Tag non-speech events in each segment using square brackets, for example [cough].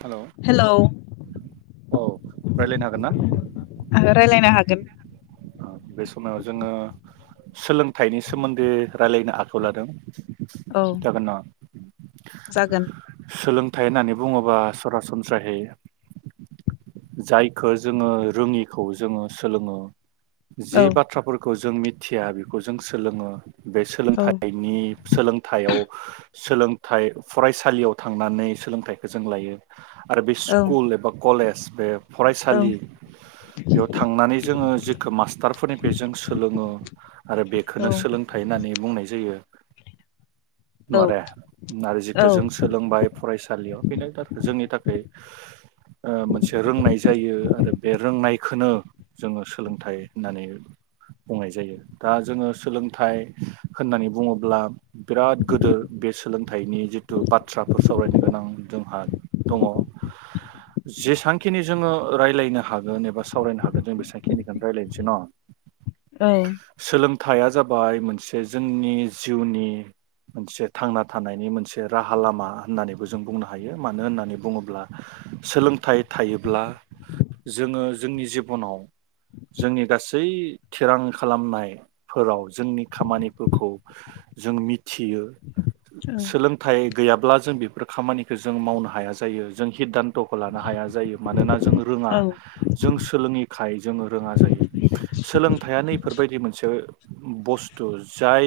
हेल' hello [inaudible] औ रायलायनो हागोन ना? रायलायनो हागोन बे समाव जोङो सोलोंथाइनि सोमोन्दै रायलायनो आखायाव लादों। औ जागोन ना [inaudible] जागोन थाय होननानै बुङोब्ला सरासनस्राहै जायखो जोङो रोङिखौ जोङो सोलोङो जि औ बाथ्राफोरखौ जों मिथिया बेखौ जों सोलोङो बे औ सोलोंथाइनि सोलोंथाइयाव सोलोंथाइ फरायसालियाव थांनानै सोलोंथाइखौ जों लायो। आरो बे औ स्कुल एबा कले बे औ फरायसालि बेयाव थांनानै जोङो जेखौ मास्टारफोरनिफ्राय जों सोलोङो आरो औ बेखौनो सोलोंथाइ होननानै बुंनाय जायो। नवारे नार जिखो जों सोलोंबाय फरायसालियाव बेनो थाख जोंनि थाखै ओ मोनसे रोंनाय जायो आरो बे रोंनायखोनो जोङो सोलोंथाइ होननानै बुंनाय जायो दा जोङो सोलोंथाइ होननानै बुङोब्ला बिराद गोदो बे सोलोंथाइनि जिथु बाथ्राफोर सावरायनो गोनां जोंहा दङ जेसां खिनि जोङो रायलायनो हागोन एबा सावरायनो हागोन जों बेसांखिनिखोनो रायलायनोसै न' औ थाया जाबाय मोनसे जोंनि जिउनि मोनसे थांना थानायनि मोनसे राहा लामा होननानैबो जों बुंनो हायो मानो होननानै बुङोब्ला सोलोंथाइ थायोब्ला जोङो जोंनि जिबनाव जोंनि गासै थिरां खालामनायफोराव जोंनि खामानिफोरखौ जों मिथियो। औ सोलोंथाइ गैयाब्ला जों बेफोर खामानिखो जों मावनो हाया जायो जों हिददानत'खो लानो हाया जायो मानोना जों रोङा औ जों सोलोङि खाय जोङो रोङा जायो। सोलोंथाइआ नै फोरबायदि मोनसे बस्थु जाय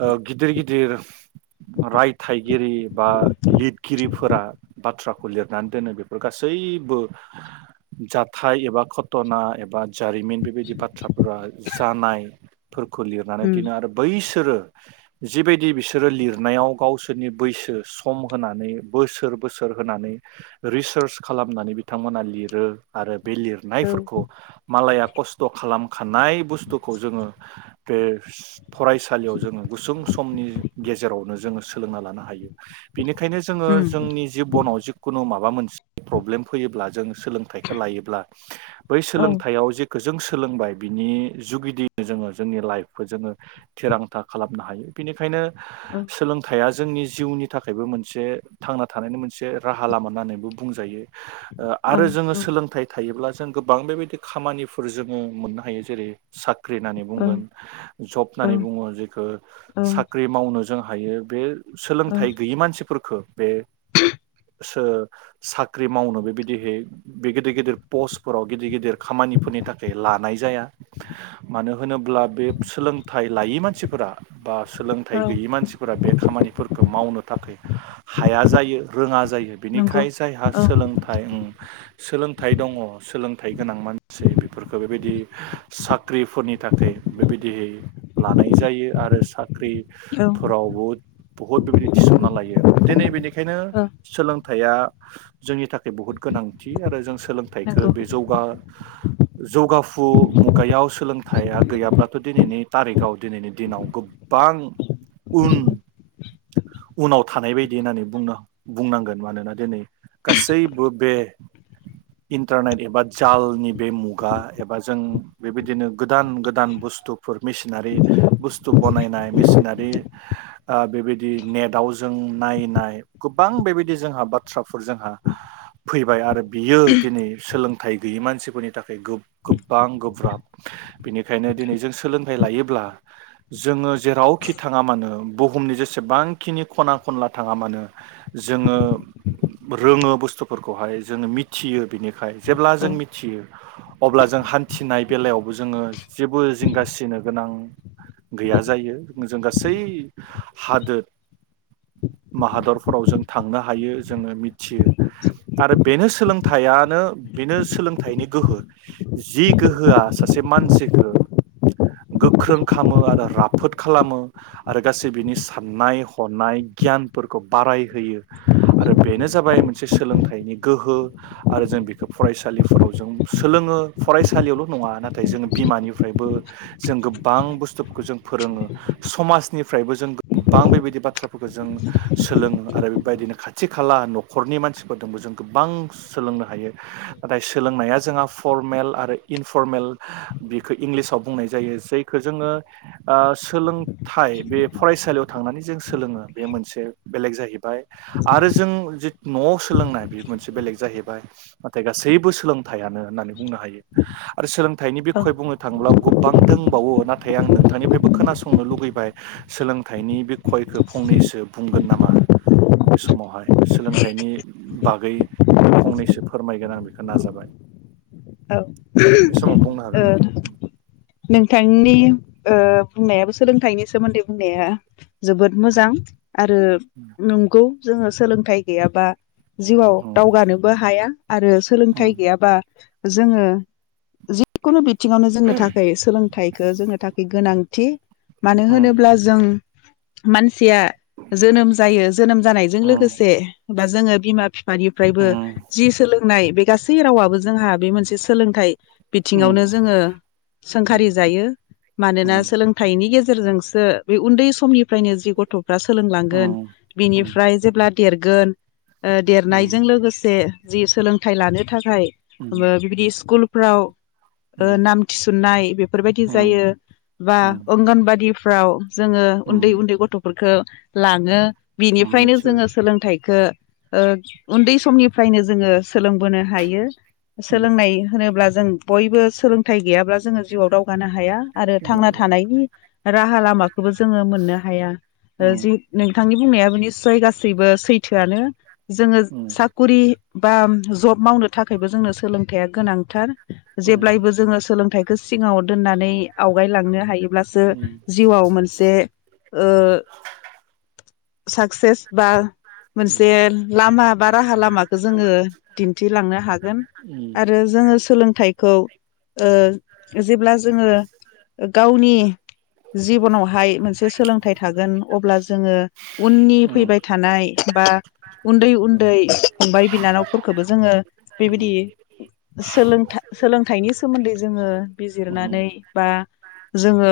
ओ गिदिर गिदिर रायथाइगिरि बा लिरगिरिफोरा बाथ्राखौ लिरनानै दोनो बे फोर गासैबो जाथाय एबा घटना एबा जारिमिन बेबायदि बाथ्राफोरा जानाय फोरखौ लिरनानै उम दोनो आरो बैस सोरो जिबायदि बिसोरो लिरनायाव गावसोरनि बैसो सम होनानै बोसोर बोसोर होनानै रिसार्च खालामनानै बिथांमोना लिरो आरो बे औ लिरनायफोरखौ मालाया खस्थ खालामखानाय बुस्थुखौ जोङो बे फरायसालियाव जोङो गुसुं समनि गेजेरावनो जोङो सोलोंना लानो हायो बिनि खायनो जोङो उम जोंनि जिबनाव जि खुनुमा बा मोनसे प्रब्लेम फैयोब्ला जों सोलोंथाइखौ लायोब्ला बै औ सोलोंथायाव जे गोजों सोलोंबाय बिनि जुगिदियैनो जोङो जोंनि लाइफखौ जोङो थिरांथा खालामनो हायो बिनिखायनो औ सोलोंथाइया जोंनि जिउनि थाखायबो मोनसे थांना थानायनि मोनसे राहा लामा होननानै बो बुंजायो। ओ औ औ आरो जोङो सोलोंथाइ थायोब्ला जों गोबां बेबायदि खामानिफोर जोङो मोननो हायो जेरै सा ख्रि होननानै बुंगोन जब औ होननानै बुङो जेखौ औ साख्रि मावनो जों हायो बे सोलोंथाइ गैयि मानसिफोरफोरखो बे सो साख्रि मावनो बेबायदिहै बे गिदिर गिदिर पस्टफोराव गिदिर गिदिर खामानिफोरनि थाखाय लानाय जाया मानो होनोब्ला बे सोलोंथाइ लायै मानसिफोरा बा सोलोंथाइ औ गैयि मानसिफोरा बे खामानिफोरखौ मावनो थाखाय हाया जायो रोङा जायो नंगौ बेनिखाय हा औ सोलोंथाइ उम सोलोंथाइ दङ सोलोंथाइ गोनां मानसि बेफोरखौ बेबायदि साख्रिफोरनि थाखाय बेबायदि लानाय जायो आरो सा औ ख्रिफोराव बु बुहुत बेबायदि थिसनना लायो दिनै बिदि खायनो औ सोलों थाया जोंनि थाखाय बुहुद गोनांथि आरो जों सोलोंथाइखो नंगौ बे जौगा जौगाफु मुगायाव सोलोंथाइया गैयाब्लाथ' दिनैनि तारिखाव दिनैनि दिनाव गोबां उन उनाव थानाय बायदि होननानै बुंनां बुंनांगोन मानोना दिनै गासैबो बे इन्टारनेट एबा जालनि बे मुगा एबा जों बेबायदिनो गोदान गोदान बुस्थुफोर मेसिनारि बुस्थु बनायनाय मेसिनारि ओ बेबायदि नेटआव जों नायनाय गोबां बेबायदि जोंहा बाथ्रा फोर जोंहा फैबाय आरो बियो दिनै सोलोंथाइ गैयि मानसिफोरनि थाखाय गोब-गोबां गोब्राब बेनिखायनो दिनै जों सोलोंथाइ लायोब्ला जोङो जेरावखि थाङा मानो बुहुमनि जेसेबांखिनि खना खनला थाङा मानो जोङो रोङो बुस्थुफोरखौहाय जोङो मिथियो बिनिखाय जेब्ला औ जों मिथियो अब्ला जों हान्थिनाय बेलायावबो जोङो जेबो जिंगासिनो गोनां गैया जायो जों गासै हादोर माहादरफोराव जों थांनो हायो जोङो मिथियो आरो बेनो सोलोंथाइयानो बेनो सोलोंथाइनि गोहो जि गोहोआ सासे मानसिखो गोख्रों खालामो आरो राफोद खालामो आरो गासै बिनि साननाय हनाय गियानफोरखौ बारायहोयो आरो बेनो जाबाय मोनसे सोलोंथाइनि गोहो आरो जों बेखौ फरायसालिफोराव जों सोलोङो फरायसालियावल नङा नाथाय जों बिमानिफ्रायबो जों गोबां बुस्थुफोरखौ जों फोरोङो समाजनिफ्रायबो जों गोबां बेबायदि बाथ्राफोरखौ जों सोलोङो आरो बेबायदिनो खाथि खाला नखरनि मानसिफोरजोंबो जों गोबां सोलोंनो हायो नाथाय सोलोंनाया जोंहा फरमेल आरो इनफरमेल बेखौ इंलिसाव बुंनाय जायो जायखौ जोङो सोलोंथाइ बे फरायसालियाव थांनानै जों सोलोङो बे मोनसे बेलेग जाहैबाय आरो जों जि नआव सोलोंनाय बे मोनसे बेलेग जाहैबाय नाथाय गासैबो सोलोंथाइयानो होननानै बुंनो हायो आरो सोलों थाइनि औ बिखय बुंनो थांङोब्ला गुब बां दंबावो नाथाय आं नोंथांनिफ्रायबो खोनासंनो लुगैबाय सोलोंथाइनि बे खयखौ फंनैसो बुंगोन नामा बे समावहाय सोलोंथाइनि बागै फंनैसो फोरमायगोन आं बेखौ नाजाबाय औ ओ बे समाव बुंनो हागोन नोंथांनि बुंनायाबो सोलोंथाइनि सोमोन्दै बुंनाया जोबोद मोजां आरो नंगौ जोङो सोलोंथाइ गैयाबा जिउआव दावगानोबो हाया आरो सोलोंथाइ गैयाबा जोङो जिकुनु बि बिथिङावनो जोंनो थाखाय सोलोंथाइखौ जोंनो थाखाय गोनां थि मानो होनोब्ला जों मान सिया जोनोम जायो जोनोम जानायजों लोगोसे बा जोङो बिमा बिफानिफ्रायबो जि सोलोंनाय बे गासै रावाबो जोंहा बे मोनसे सोलोंथाइ बिथिङावनो जोङो सोंखारि जायो मानोना सोलोंथाइनि गेजे गेजेरजोंसो बे उन्दै समनिफ्रायनो जि गथ' फ्रा सोलोंलांगोन बिनिफ्राय जेब्ला देरगोन देरनायजों लोगोसे जि सोलोंथाइ लानो थाख खाय बो बेबादिस स्कुलफ्राव ओ नाम थिसन्नाय बेफोरबायदि जायो बा अंगनबादि फ्राव जोङो उन्दै न उन्दै गथफोरखौ लाङो उम बिनिफ्रायनो निसय जोङो सोलोंथाइखौ ओ उन्दै समनिफ्रायनो जोङो सोलोंबोनो हायो उम सोलोंनाय होनोब्ला जों बयबो सोलोंथाइ गैयाब्ला जोङो जिउआव दावगानो हाया आरो थांना नंगौ थानायनि राहाला मा खोबो जोङो मोननो हाया जि नोंथांनि बुंनायाबो निस्सय गासैबो सैथोआनो जोङो साकुरि बा जब मावनो थाखायबो जोंनो सोलोंथाइया गोनां थार जेब्लायबो जोङो सोलोंथाइखौ सिगाङाव दोननानै आवगायलांनो हायोब्लासो जिउआव मोनसे ओ साक्सेस बा मोनसे लामा बा राहा लामाखौ जोङो दिन्थिलांनो हागोन आरो जोङो थायखौ ओ जेब्ला जोङो गावनि जिबनावहाय मोनसे सोलोंथाइ थागोन अब्ला जोङो उननि थानाय बा उन्दै उन्दै फंबाय बिनानावफोरखौबो जोङो बेबायदि जोङो सोलों था सोलोंथाइनि सोमोन्दै जोङो बिजिरनानै बा जोङो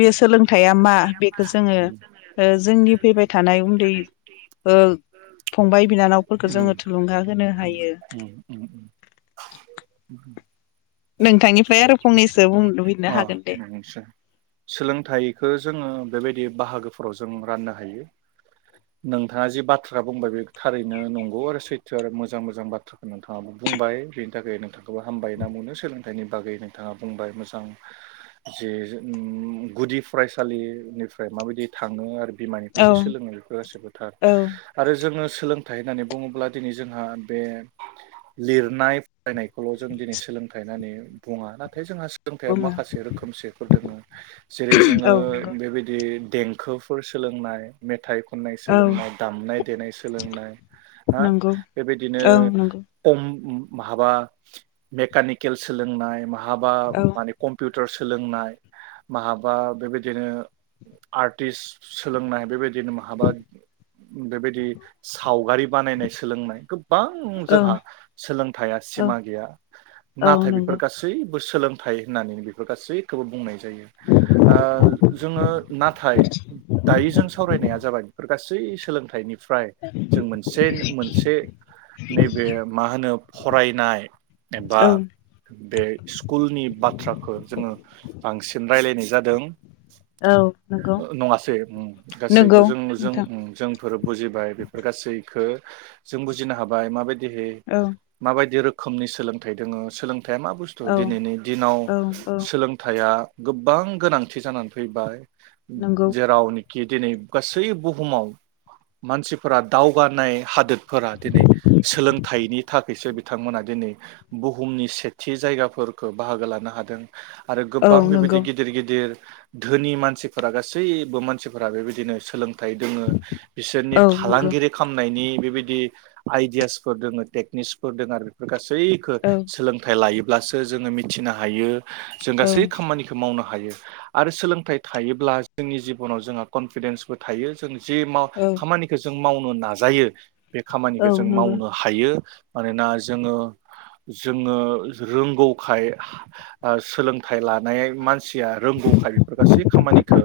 बे सोलोंथाइया मा बेखौ जोङो ओ जोंनि फैबाय थानाय उन बिनानावफोरखौ जोङो थुलुंगा होनो हायो उम उम नोंथांनिफ्राय आरो फंनैसो बुं लुबैनो अ हागोन दे नंगौसै सोलोंथाइखौ जोङो बेबायदि बाहागोफोराव जों राननो हायो नोंथाङा जि बाथ्रा बुंबाय बे थारैनो नंगौ आरो सैथो आरो मोजां मोजां बाथ्राखौ नोंथाङाबो बुंबाय बेनि थाखाय नोंथांखौबो हामबाय होनना बुंनो सोलोंथाइनि बागै नोंथाङा बुंबाय मोजां जे गुदि फरायसालिनिफ्राय माबायदि थाङो आरो बिमानिफ्राय औ जे सोलोंनाय बेफोर गासिबो थार औ आरो जोङो सोंलों थाय होननानै बुङोब्ला दिनै जोंहा बे लिरनाय फरायनायखौल' जों दिनै सोलोंथाइ होननानै बुङा नाथाय जोंहा सो सोलोंथाइया बुङो माखासे रोखोमसेफोर दोङो जेरै जोङो औ बेबायदि देंखोफोर सोलोंनाय मेथाइ खननाय सोलोंनाय दामनाय देनाय सोलोंनाय हा नंगौ बेबायदिनो औ नंगौ औ नंगौ ओम माबा मेकानिकेल सोलोंनाय मा हाबा औ माने कम्पिउ टर सोलोंनाय माहाबा बेबायदिनो आर्टिस सोलोंनाय बेबायदि बेनो माहाबा बेबायदि सावगारि बानायनाय सोलोंनाय गोबां औ जोंहा सोलोंथाया औ सिमा गैया औ नाथाय नंगौ बेफोर गासैबो सोलों थाय होननानैनो बेफोर गासैखौबो बुंनाय जायो ओ जोङो नाथाय दायो जों फरायनाया जाबाय बेफोर गासै सोलोंथाइनि फाय जों मोनसे मोनसे नैबे मा होनो फरायनाय एबा औ बे स्कुलनि बाथ्राखौ जोङो बांसिन रायलायनाय जादों। औ नंगौ नङा से उम। गासैबो नंगौ जों जों नोंथां जोंफोर बुजिबाय बेफोर गासै खो जों बुजिनो हाबाय माबाय दिहै औ माबायदि रोखोम रोखोमनि सोलोंथाइ दोङो सोलों थाइया मा बुस्थु औ दिनैनि दिनाव औ औ सोलोंथाइया गोबां गोनांथि जानानै फैबाय। नंगौ जेरावनि खि दिनै गासै बुहुमाव मानसिफोरा दावगानाय हादोद फोर दिनै सोलोंथाइनि थाखायसो बिथांमोना दिनै बुहुमनि सेथि जायगाफोरखौ बाहागो लानो हादों। आरो औ गोबां बेबायदि नंगौ गिदिर गिदिर धोनि मानसिफोरा गासैबो मानसि फोरा बेबायदिनो सोलों थाइ दोङो बिसोरनि औ नंगौ फालांगिरि खालामनायनि बेबायदि आइदियासफोर दङो टेकनिक्सफोर दङो आरो बेफोर गासिबो बैखो औ सोलोंथाइ लायो ब्लासो जोङो मिथिनो हायो। जों औ गासै खामानिखौ मावनो हायो। हायो आरो सोलोंथाइ थायोब्ला जोंनि जिबनाव जोंहा कनफिडेन्सबो थायो जों जि माव औ खामानिखौ जों मावनो नाजायो बे औ खामानिखौ जों नंगौ मावनो हायो। मानोना जोङो जोङो रोंगौखाय सोलोंथाइ लानाय मान मानसिया रोंगौखाय बेफोर गासै खामानिखौ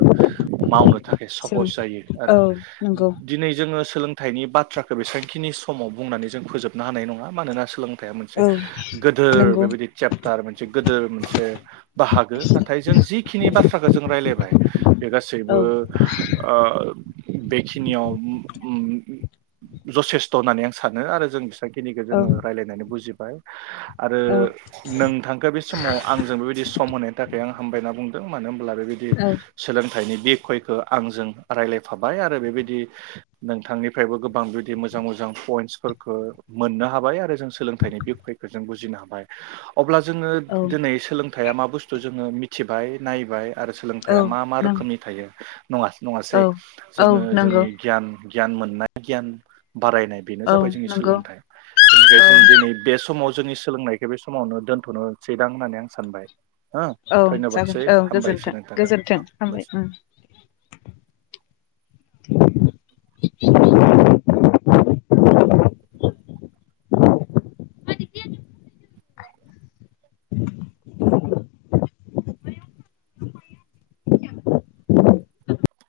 मावनो थाखाय जों साहस जायो आरो औ नंगौ दिनै जोङो सोलोंथाइनि बाथ्राखौ बेसेबांखिनि समाव बुंनानै जों फोजोबनो हानाय नङा मानोना सोलों थाइया मोनसे औ गोदोर नंगौ बेबादि चेपटार मोनसे गोदोर मोनसे बाहागो नाथाय जों जिखिनि बाथ्राखौ जों रायलाइबाय बाय बे गासैबो औ ओ बेखिनियाव जथेस्थ' होननानै आं सानो आरो जों बेखिनिखौजों औ रायलायनानै बुजि बाय आरो औ नोंथांखो बे समाव आंजों बेबायदि सम होनायनि थाखाय आं हामबाय होनना बुंदों मानो होन आरो बेबायदि औ सोलों थाइनि बिखयखो आंजों रायलायफाबाय आरो बेबायदि नोंथांनिफ्रायबो गोबां बेदि मोजां मोजां पइन्टसफोरखौ मोननो हाबाय आरो जों सोलोंथाइनि बिखयखौ जों बुजिनो हाबाय अब्ला जोङो औ दिनै सोलोंथाइआ मा बुस्थु जोङो मिथिबाय नायबाय आरो औ सोलोंथायाइया मा मा नों रोखोमनि थायो नङा नङासै औ औ जोङो नंगौ जोंनि गियान गियान मोननाय गियान बारायनाय बेनो औ जाबाय जोंनि नंगौ सोलोंथाइ। औ बेनिखायनो जों दिनै बे समाव जोंनि सोलोंनायखौ बे समावनो दोन्थ'नोसैदां होननानै आं सानबाय। हो औ धन्यबादसै जागोन औ हामबायसै गोजोनथों नोंथांखौ गोजोन्थों हामबायसै हामबाय उम। [inaudible]